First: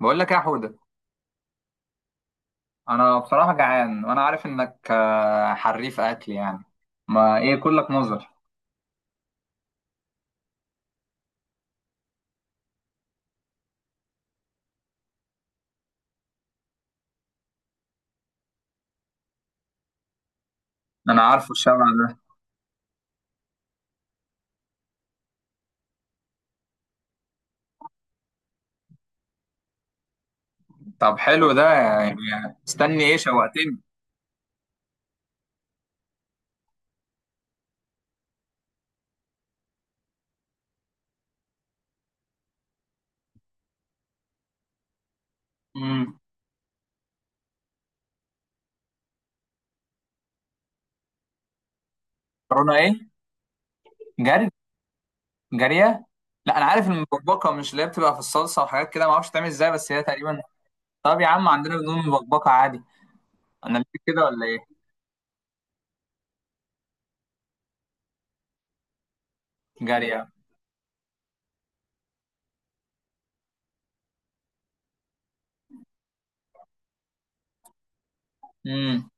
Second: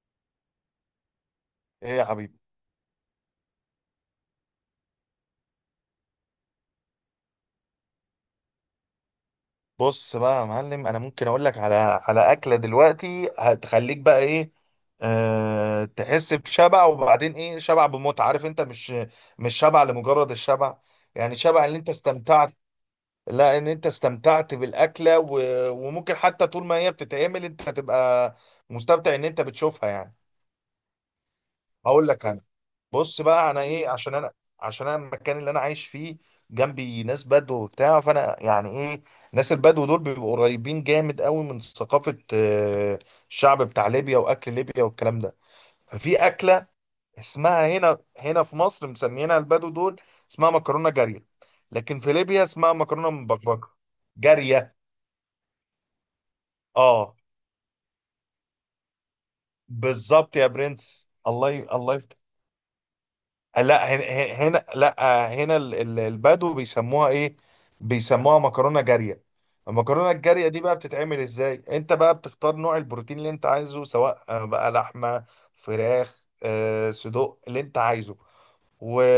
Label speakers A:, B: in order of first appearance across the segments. A: بقول لك إيه يا حودة.
B: ايه يا حبيبي.
A: انا بصراحة جعان وانا عارف انك حريف اكل يعني. ما ايه كلك نظر.
B: بص بقى يا معلم، انا ممكن اقول لك على اكله دلوقتي هتخليك بقى ايه. تحس بشبع، وبعدين ايه، شبع بمتعه. عارف انت مش شبع لمجرد الشبع،
A: انا
B: يعني
A: عارفه
B: شبع ان
A: الشبع
B: انت
A: ده.
B: استمتعت. لا، ان انت استمتعت بالاكله، وممكن حتى طول ما هي بتتعمل انت هتبقى مستمتع ان انت بتشوفها يعني.
A: طب حلو ده
B: هقول
A: يعني.
B: لك انا.
A: استني ايه،
B: بص بقى، انا
A: شوقتني.
B: ايه، عشان انا المكان اللي انا عايش فيه جنبي ناس بدو وبتاع، فانا يعني ايه، ناس البدو دول بيبقوا قريبين جامد قوي من ثقافة الشعب بتاع ليبيا، واكل ليبيا والكلام ده. ففي
A: امم
B: اكلة اسمها، هنا في مصر مسميينها البدو دول، اسمها مكرونة جارية، لكن في ليبيا اسمها
A: مكرونة ايه؟
B: مكرونة مبكبكة.
A: جري؟
B: جارية،
A: جارية؟ لا انا عارف
B: اه
A: المبكبكة، مش اللي هي بتبقى في الصلصة وحاجات كده؟ ما اعرفش بتعمل ازاي، بس هي
B: بالظبط
A: تقريبا.
B: يا برنس.
A: طب يا عم عندنا
B: الله
A: بنقول
B: يفتح.
A: مبكبكة عادي. انا ليه
B: لا،
A: كده ولا ايه؟
B: لا، هنا البدو بيسموها ايه، بيسموها مكرونه جاريه. المكرونه
A: جارية.
B: الجاريه دي بقى بتتعمل ازاي، انت بقى بتختار نوع البروتين اللي انت عايزه، سواء بقى لحمه، فراخ، صدوق اللي انت عايزه. و...
A: امم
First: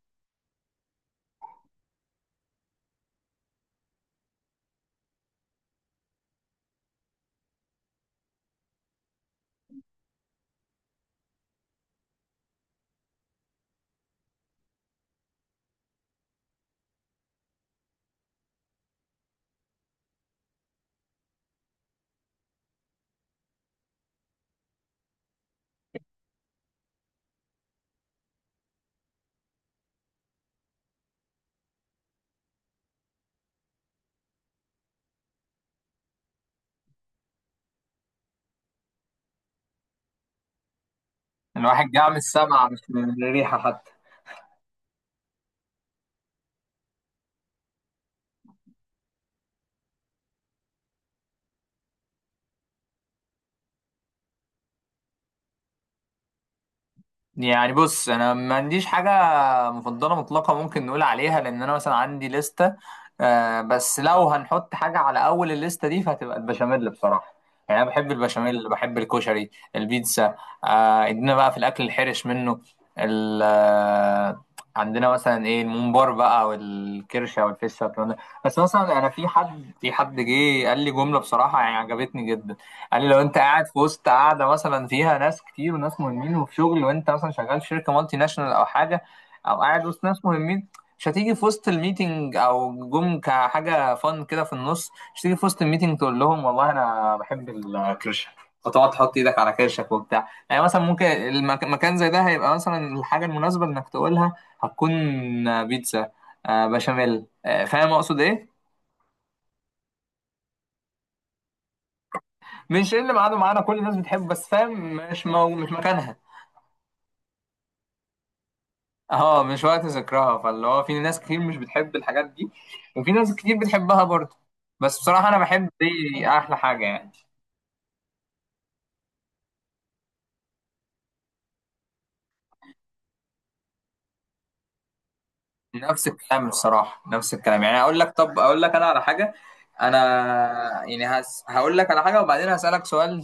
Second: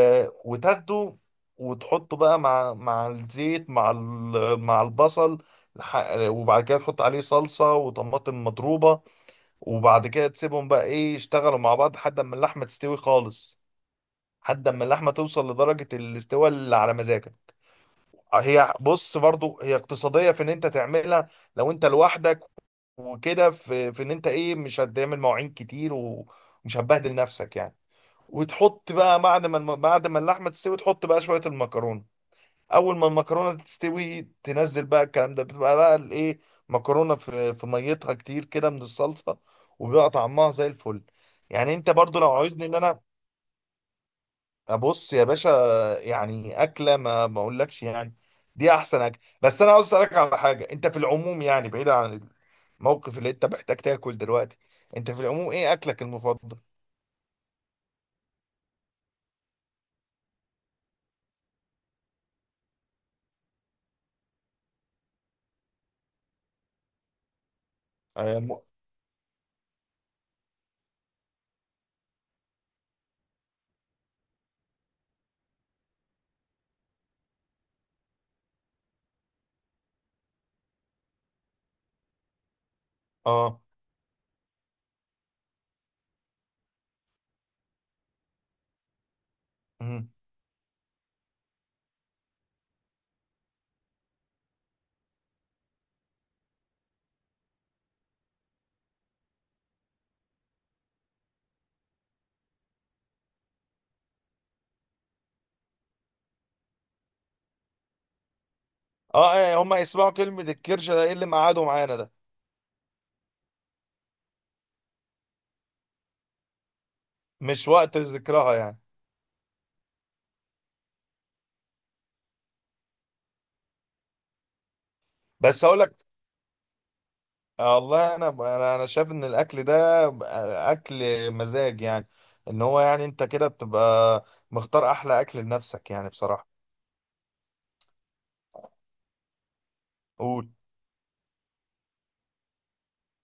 B: وتاخده وتحطه بقى مع الزيت، مع مع البصل. وبعد كده تحط عليه صلصه وطماطم مضروبه، وبعد كده تسيبهم بقى ايه يشتغلوا مع بعض لحد ما اللحمه تستوي خالص، لحد اما اللحمه توصل لدرجه الاستواء اللي على مزاجك. هي بص، برضو هي اقتصاديه في ان انت تعملها لو انت لوحدك، وكده، في ان انت ايه، مش هتعمل مواعين كتير ومش هتبهدل نفسك يعني. وتحط بقى بعد ما بعد ما اللحمه تستوي، تحط بقى شويه المكرونه. اول ما المكرونه تستوي تنزل بقى الكلام ده، بتبقى بقى الايه، مكرونه في ميتها كتير كده من الصلصه، وبيبقى طعمها زي الفل. يعني انت
A: الواحد جاع من
B: برضو لو عاوزني
A: السمع
B: ان
A: مش
B: انا
A: من الريحة حتى.
B: ابص يا باشا، يعني اكله ما اقولكش يعني دي احسن اكل. بس انا عاوز اسالك على حاجه، انت في العموم، يعني بعيدا عن الموقف اللي انت محتاج تاكل دلوقتي، انت في العموم ايه اكلك المفضل؟
A: يعني بص، انا ما عنديش حاجه مفضله مطلقه ممكن نقول عليها، لان انا مثلا عندي لسته. آه بس لو هنحط حاجه على اول الليسته دي فهتبقى البشاميل بصراحه. يعني انا بحب
B: اه م-
A: البشاميل، بحب الكشري، البيتزا. آه، ادينا بقى في الاكل الحرش منه. ال آه، عندنا مثلا ايه الممبار بقى والكرشه والفشه والكلام ده. بس مثلا انا في حد جه قال لي جمله بصراحه يعني عجبتني جدا. قال لي لو انت
B: اه،
A: قاعد في وسط قاعده مثلا فيها ناس كتير وناس مهمين وفي شغل، وانت مثلا شغال في شركه مالتي ناشونال او حاجه، او قاعد وسط
B: مم.
A: ناس مهمين، مش هتيجي في وسط الميتنج او جم كحاجه فن كده في النص، مش هتيجي في وسط الميتنج تقول لهم والله انا بحب الكرشه، وتقعد تحط ايدك على كرشك وبتاع. يعني مثلا ممكن مكان زي ده هيبقى مثلا الحاجه المناسبه انك تقولها هتكون بيتزا، بشاميل. فاهم اقصد ايه؟
B: اه هما يسمعوا كلمه الكرشه، ده ايه اللي معادوا معانا ده،
A: مش ايه اللي معانا، كل الناس بتحبه، بس فاهم مش مش مكانها.
B: مش وقت ذكرها يعني.
A: اه مش وقت ذكرها، فاللي هو في ناس كتير مش بتحب الحاجات دي، وفي ناس كتير بتحبها برضه. بس بصراحة أنا
B: بس
A: بحب
B: اقول لك،
A: دي أحلى حاجة يعني.
B: والله انا شايف ان الاكل ده اكل مزاج يعني، ان هو يعني انت كده بتبقى مختار احلى اكل لنفسك
A: نفس
B: يعني
A: الكلام
B: بصراحه.
A: الصراحة، نفس الكلام. يعني أقول لك، طب أقول لك أنا على حاجة. أنا
B: قول.
A: يعني هقول لك على حاجة وبعدين هسألك سؤال،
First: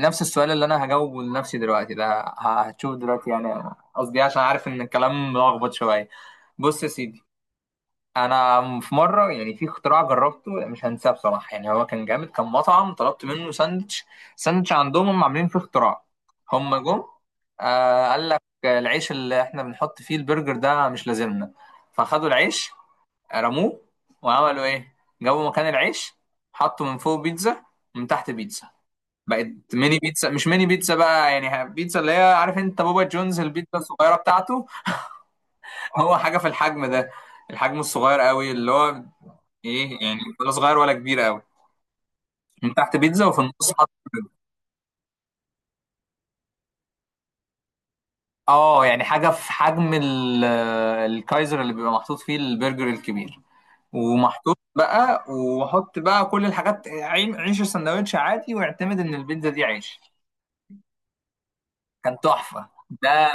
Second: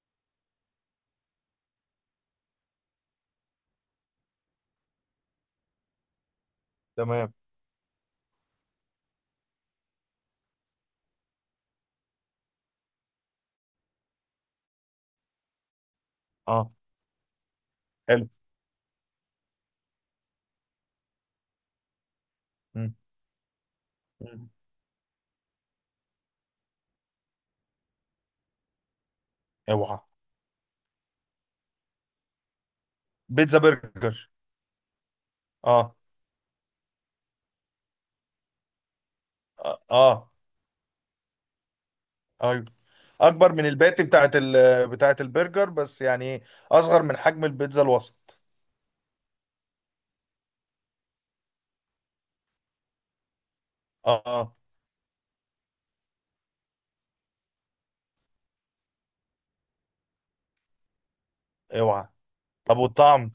A: نفس السؤال اللي أنا هجاوبه لنفسي دلوقتي ده. هتشوف دلوقتي يعني قصدي إيه، عشان عارف إن الكلام ملخبط شوية. بص يا سيدي،
B: تمام.
A: انا في مره يعني في اختراع جربته يعني مش هنساه بصراحه. يعني هو كان جامد، كان مطعم طلبت منه ساندوتش. ساندوتش عندهم هم عاملين فيه اختراع.
B: اه.
A: هم جم، آه،
B: حلو.
A: قال لك العيش اللي احنا بنحط فيه البرجر ده مش لازمنا. فخدوا العيش،
B: مم.
A: رموه،
B: مم.
A: وعملوا ايه؟ جابوا مكان العيش حطوا من فوق بيتزا ومن تحت بيتزا، بقت ميني
B: اوعى.
A: بيتزا. مش ميني بيتزا بقى، يعني بيتزا اللي هي عارف انت بابا جونز،
B: بيتزا
A: البيتزا الصغيره
B: برجر،
A: بتاعته.
B: اه.
A: هو حاجه في الحجم ده، الحجم الصغير قوي اللي هو
B: اه
A: ايه يعني، ولا صغير ولا كبير قوي.
B: ايوه.
A: من تحت بيتزا وفي
B: اكبر من
A: النص حط
B: الباتي
A: برجر.
B: بتاعت بتاعت البرجر بس يعني، اصغر من حجم البيتزا الوسط.
A: اه يعني حاجة في حجم الكايزر اللي بيبقى محطوط فيه البرجر الكبير،
B: اه
A: ومحطوط بقى وحط بقى كل الحاجات عيش السندوتش عادي، واعتمد ان البيتزا دي عيش.
B: اوعى.
A: كان تحفه
B: طب
A: ده.
B: والطعم؟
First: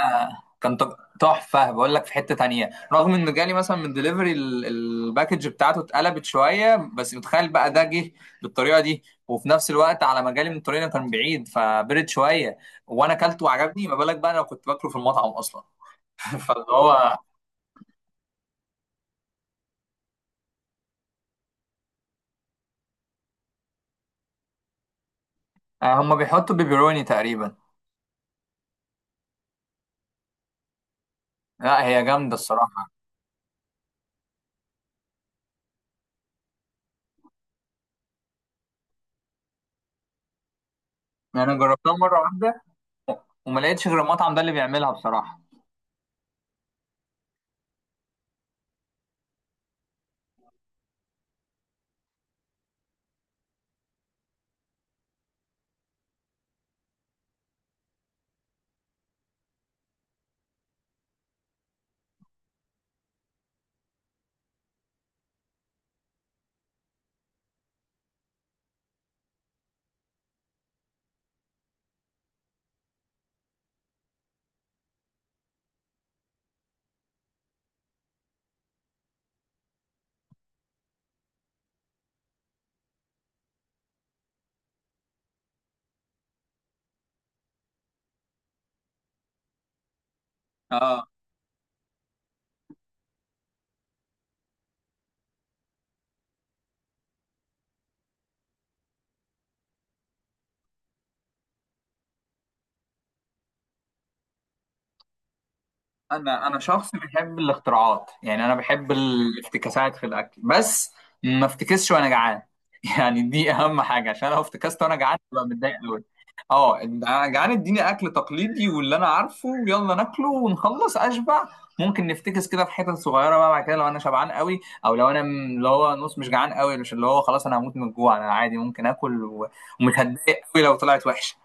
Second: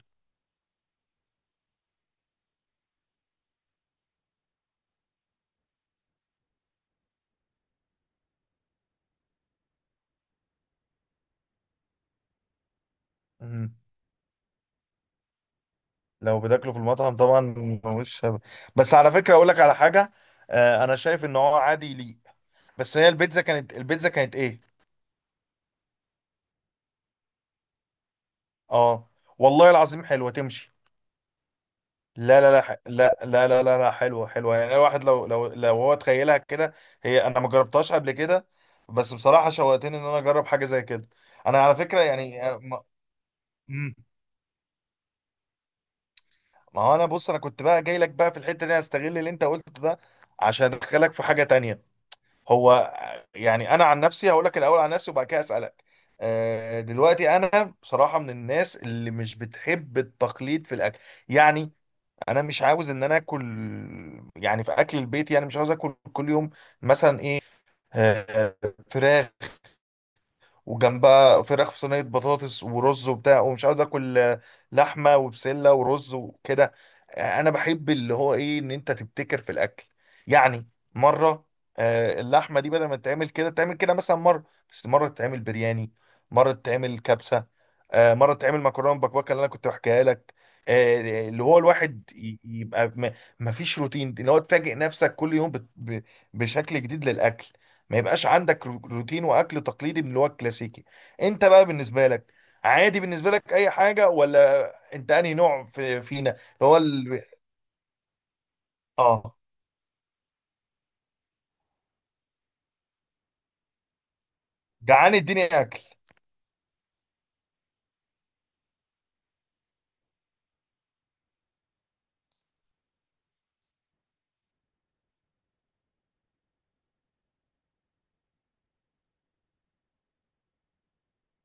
A: كان تحفه. بقول لك في حته تانية، رغم انه جالي مثلا من دليفري الباكج بتاعته اتقلبت شويه، بس متخيل بقى ده جه بالطريقه دي، وفي نفس الوقت على ما جالي من الطريق كان بعيد فبرد شويه، وانا اكلته
B: مم.
A: وعجبني. ما بالك بقى انا كنت باكله في المطعم اصلا.
B: لو
A: فاللي
B: بتاكله في المطعم
A: هو،
B: طبعا. مش هب- بس على فكره اقول لك على حاجه، انا شايف ان هو عادي ليه. بس هي البيتزا كانت، البيتزا كانت ايه.
A: هم بيحطوا بيبروني تقريبا.
B: اه، والله العظيم حلوه تمشي.
A: لا هي جامده
B: لا، لا لا ح-
A: الصراحه.
B: لا لا لا لا لا حلوة حلوة يعني. الواحد لو لو هو تخيلها كده، هي انا ما جربتهاش قبل كده بس بصراحة شوقتني ان انا اجرب حاجة زي كده.
A: يعني انا
B: انا على
A: جربتها
B: فكرة
A: مره
B: يعني
A: واحده،
B: ما.
A: وما لقيتش
B: مم.
A: غير المطعم ده اللي بيعملها بصراحه.
B: ما هو انا بص، انا كنت بقى جاي لك بقى في الحتة دي، هستغل اللي انت قلته ده عشان ادخلك في حاجة تانية. هو يعني انا عن نفسي هقول لك الاول عن نفسي وبعد كده اسألك. دلوقتي انا بصراحة من الناس اللي مش بتحب التقليد في الاكل، يعني انا مش عاوز ان انا اكل، يعني في اكل البيت، يعني مش عاوز اكل كل يوم مثلا ايه، آه، فراخ، وجنبها فراخ في صينيه بطاطس ورز وبتاع، ومش عاوز اكل لحمه وبسله ورز وكده. انا بحب اللي هو ايه، ان انت تبتكر في الاكل يعني. مره اللحمه دي بدل ما تتعمل كده تعمل كده مثلا، مره بس، مره تتعمل برياني، مره تتعمل كبسه، مره تتعمل مكرونه بكبكه اللي انا كنت بحكيها لك.
A: اه
B: اللي هو الواحد يبقى ما فيش روتين، اللي هو تفاجئ نفسك كل يوم بشكل جديد للاكل. ما يبقاش عندك روتين واكل تقليدي من اللي هو الكلاسيكي. انت بقى بالنسبه لك، عادي بالنسبه لك اي حاجه، ولا انت انهي نوع في فينا
A: انا
B: اللي هو
A: شخص بيحب الاختراعات. يعني انا بحب
B: اه.
A: الافتكاسات في الاكل، بس ما افتكسش وانا جعان. يعني دي اهم حاجه، عشان لو افتكست وانا
B: جعان
A: جعان ببقى
B: اديني
A: متضايق
B: اكل.
A: قوي. اه أنا جعان اديني اكل تقليدي واللي انا عارفه، ويلا ناكله ونخلص اشبع. ممكن نفتكس كده في حتت صغيره بقى بعد كده لو انا شبعان قوي، او لو انا اللي هو نص مش جعان قوي، مش اللي هو خلاص انا هموت من الجوع. انا عادي ممكن اكل ومش هتضايق قوي لو طلعت وحشه.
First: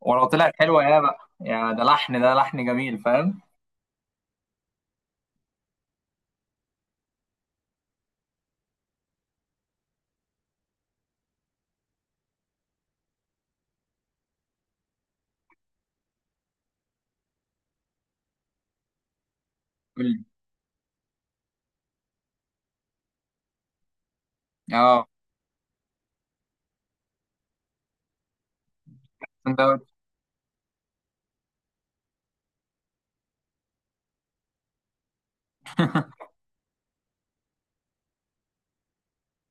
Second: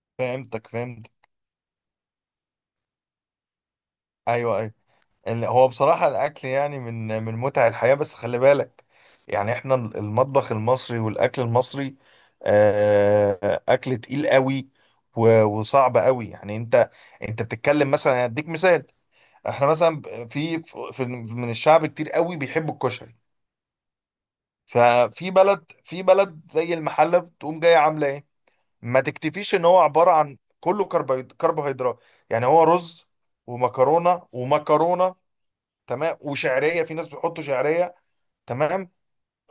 A: ولو طلعت
B: فهمتك،
A: حلوه يا
B: فهمت.
A: بقى يا ده لحن، ده لحن جميل، فاهم.
B: ايوه ايوه. هو بصراحه الاكل يعني من من متع الحياه، بس خلي بالك يعني احنا المطبخ المصري والاكل المصري اكل تقيل قوي، وصعب قوي يعني. انت انت بتتكلم مثلا، هديك مثال، احنا مثلا في، من الشعب كتير قوي بيحبوا الكشري،
A: اه
B: ففي بلد، في بلد زي المحلة بتقوم جاية عاملة ايه، ما تكتفيش ان هو
A: سندوتش.
B: عبارة عن كله كربوهيدرات، يعني هو رز ومكرونة تمام، وشعرية، في ناس بيحطوا شعرية، تمام،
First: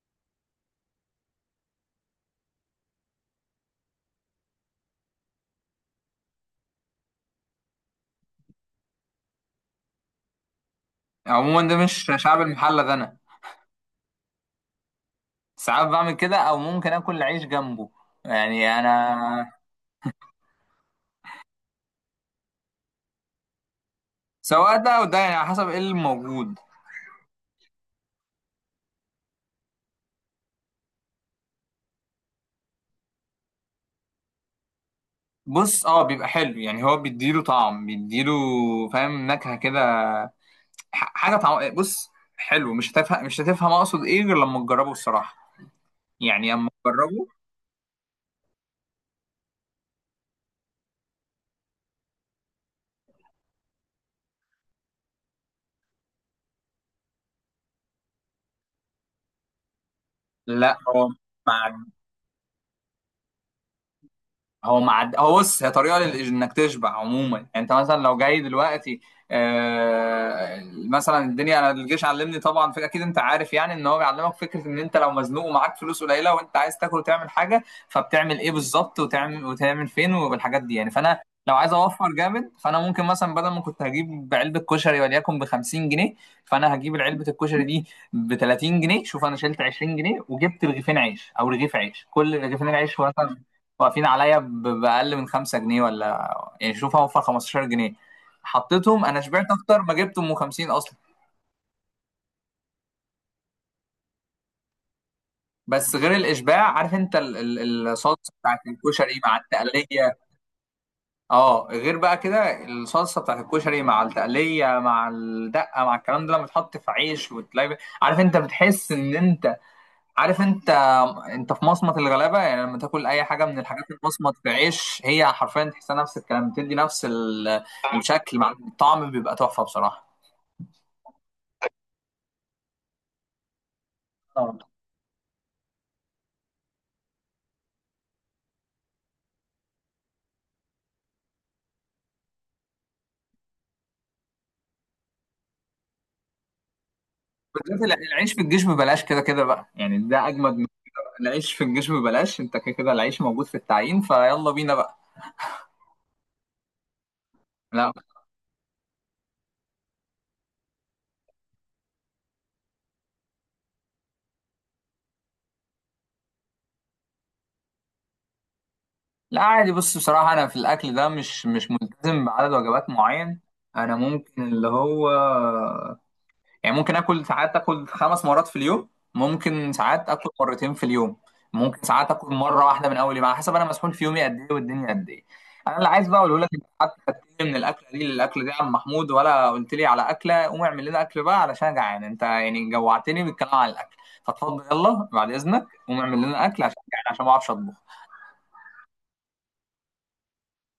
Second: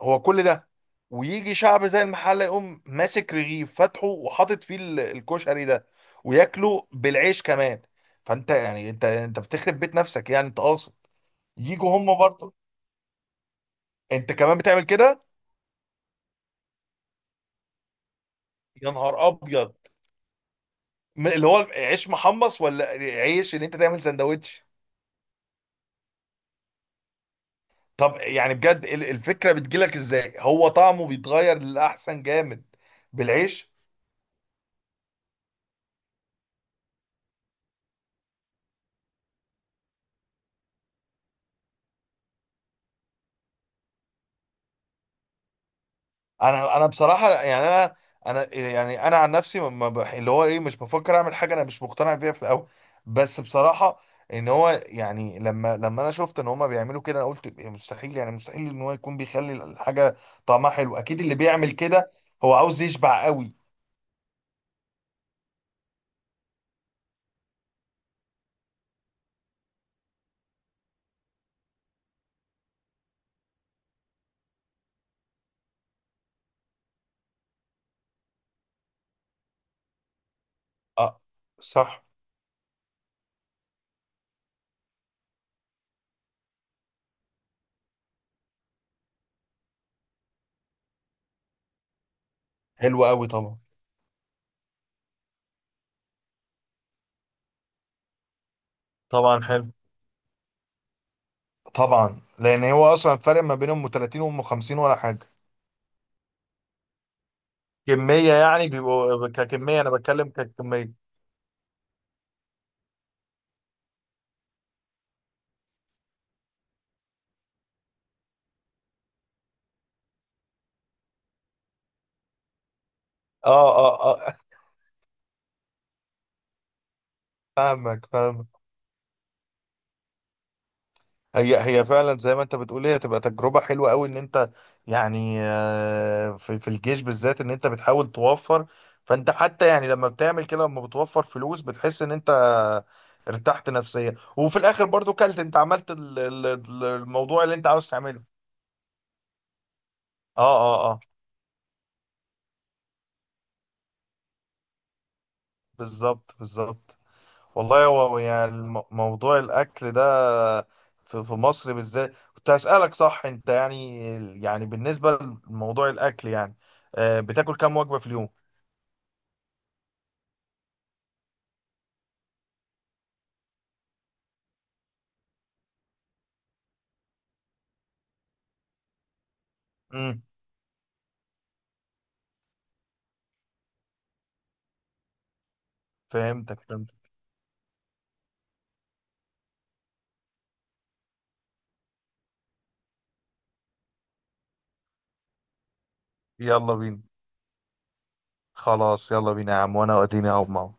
B: هو كل ده، ويجي شعب زي المحلة يقوم ماسك رغيف فاتحه وحاطط فيه الكشري ده وياكله بالعيش كمان. فانت يعني انت بتخرب بيت نفسك يعني، انت قاصد
A: عموما ده
B: يجوا
A: مش
B: هم
A: شعب
B: برضه؟
A: المحلة، ده انا
B: انت كمان بتعمل كده؟
A: ساعات بعمل كده، او ممكن اكل عيش جنبه. يعني
B: يا نهار
A: انا
B: ابيض. اللي هو عيش محمص، ولا عيش ان انت تعمل سندوتش؟
A: سواء ده او ده، يعني على حسب ايه الموجود.
B: طب يعني بجد الفكره بتجيلك ازاي، هو طعمه بيتغير للاحسن جامد بالعيش؟
A: بص اه بيبقى حلو، يعني هو بيديله طعم، بيديله فاهم نكهة كده، حاجة طعم. بص حلو مش هتفهم، مش هتفهم اقصد ايه غير لما تجربه الصراحة. يعني اما
B: انا
A: تجربه.
B: بصراحه يعني انا يعني انا عن نفسي ما ما بح- اللي هو ايه، مش بفكر اعمل حاجه انا مش مقتنع بيها في الاول. بس بصراحه، ان هو يعني لما انا شفت ان هما بيعملوا كده، انا قلت إيه، مستحيل، يعني مستحيل ان هو يكون بيخلي الحاجه طعمها
A: لا
B: حلو.
A: اه
B: اكيد اللي بيعمل كده هو عاوز يشبع قوي.
A: هو معد، هو بص هي طريقه انك تشبع عموما. يعني انت مثلا لو جاي دلوقتي، آه مثلا الدنيا، انا الجيش علمني طبعا، في اكيد انت عارف يعني ان هو بيعلمك فكره ان انت لو مزنوق ومعاك فلوس قليله وانت عايز تاكل وتعمل حاجه، فبتعمل ايه بالظبط، وتعمل، وتعمل فين، والحاجات دي يعني. فانا
B: اه.
A: لو عايز
B: صح.
A: اوفر جامد، فانا ممكن مثلا بدل ما كنت هجيب علبه كشري وليكن ب 50 جنيه، فانا هجيب علبه الكشري دي ب 30 جنيه. شوف انا شلت 20 جنيه وجبت رغيفين عيش، او رغيف عيش، كل رغيفين العيش
B: حلو قوي
A: مثلا
B: طبعا.
A: واقفين عليا بأقل من 5 جنيه ولا يعني. شوف هوفر 15 جنيه حطيتهم، أنا
B: طبعا
A: شبعت
B: حلو.
A: أكتر ما جبتهم 50 أصلا.
B: طبعا، لان هو اصلا الفرق ما بينهم 30 وام 50 ولا حاجه.
A: بس غير الإشباع، عارف أنت الصلصة
B: كميه
A: بتاعت
B: يعني،
A: الكشري
B: بيبقوا
A: مع
B: ككميه، انا
A: التقلية؟
B: بتكلم ككميه.
A: أه غير بقى كده الصلصة بتاعت الكشري مع التقلية مع الدقة مع الكلام ده لما تحط في عيش وتلاقي، عارف أنت بتحس إن أنت، عارف انت، انت في مصمت الغلابه. يعني لما تاكل اي حاجه
B: اه
A: من الحاجات في
B: اه
A: مصمت
B: اه.
A: في عيش، هي حرفيا تحسها نفس الكلام، بتدي نفس
B: فاهمك
A: الشكل، مع
B: فاهمك.
A: الطعم بيبقى تحفه بصراحه
B: هي هي فعلا زي ما انت بتقول، هي تبقى تجربه حلوه قوي ان انت
A: طبعا.
B: يعني في في الجيش بالذات، ان انت بتحاول توفر. فانت حتى يعني لما بتعمل كده، لما بتوفر فلوس بتحس ان انت ارتحت نفسيا، وفي الاخر برضو كلت، انت عملت الموضوع اللي انت
A: بالذات
B: عاوز تعمله.
A: العيش في الجيش ببلاش كده كده بقى، يعني ده
B: اه
A: اجمد من
B: اه اه.
A: العيش في الجيش ببلاش. انت كده كده العيش موجود في التعيين، فيلا بينا بقى.
B: بالظبط بالظبط. والله،
A: لا
B: هو يعني موضوع الاكل ده في في مصر بالذات. كنت هسألك، صح انت يعني، يعني بالنسبة لموضوع الاكل يعني بتاكل كام وجبة في اليوم؟
A: لا عادي. بص بصراحه انا في الاكل ده مش، ملتزم بعدد وجبات معين. انا ممكن اللي هو، يعني ممكن اكل ساعات اكل 5 مرات في اليوم، ممكن ساعات
B: امم.
A: اكل مرتين في اليوم، ممكن ساعات اكل مره واحده من اول يوم، على حسب انا مسحول في يومي قد ايه والدنيا قد ايه. انا اللي عايز بقى اقوله لك،
B: فهمتك
A: انت قعدت
B: فهمتك.
A: تتكلم من الاكله دي للاكله دي يا عم محمود، ولا قلت لي على اكله؟ قوم اعمل لنا اكل بقى علشان أنا جعان، انت يعني جوعتني بالكلام على الاكل. فاتفضل يلا بعد اذنك قوم اعمل لنا اكل
B: يلا
A: عشان
B: بينا.
A: جعان، عشان ما اعرفش اطبخ.
B: خلاص يلا بينا يا عم، وانا واديني اهو معاك.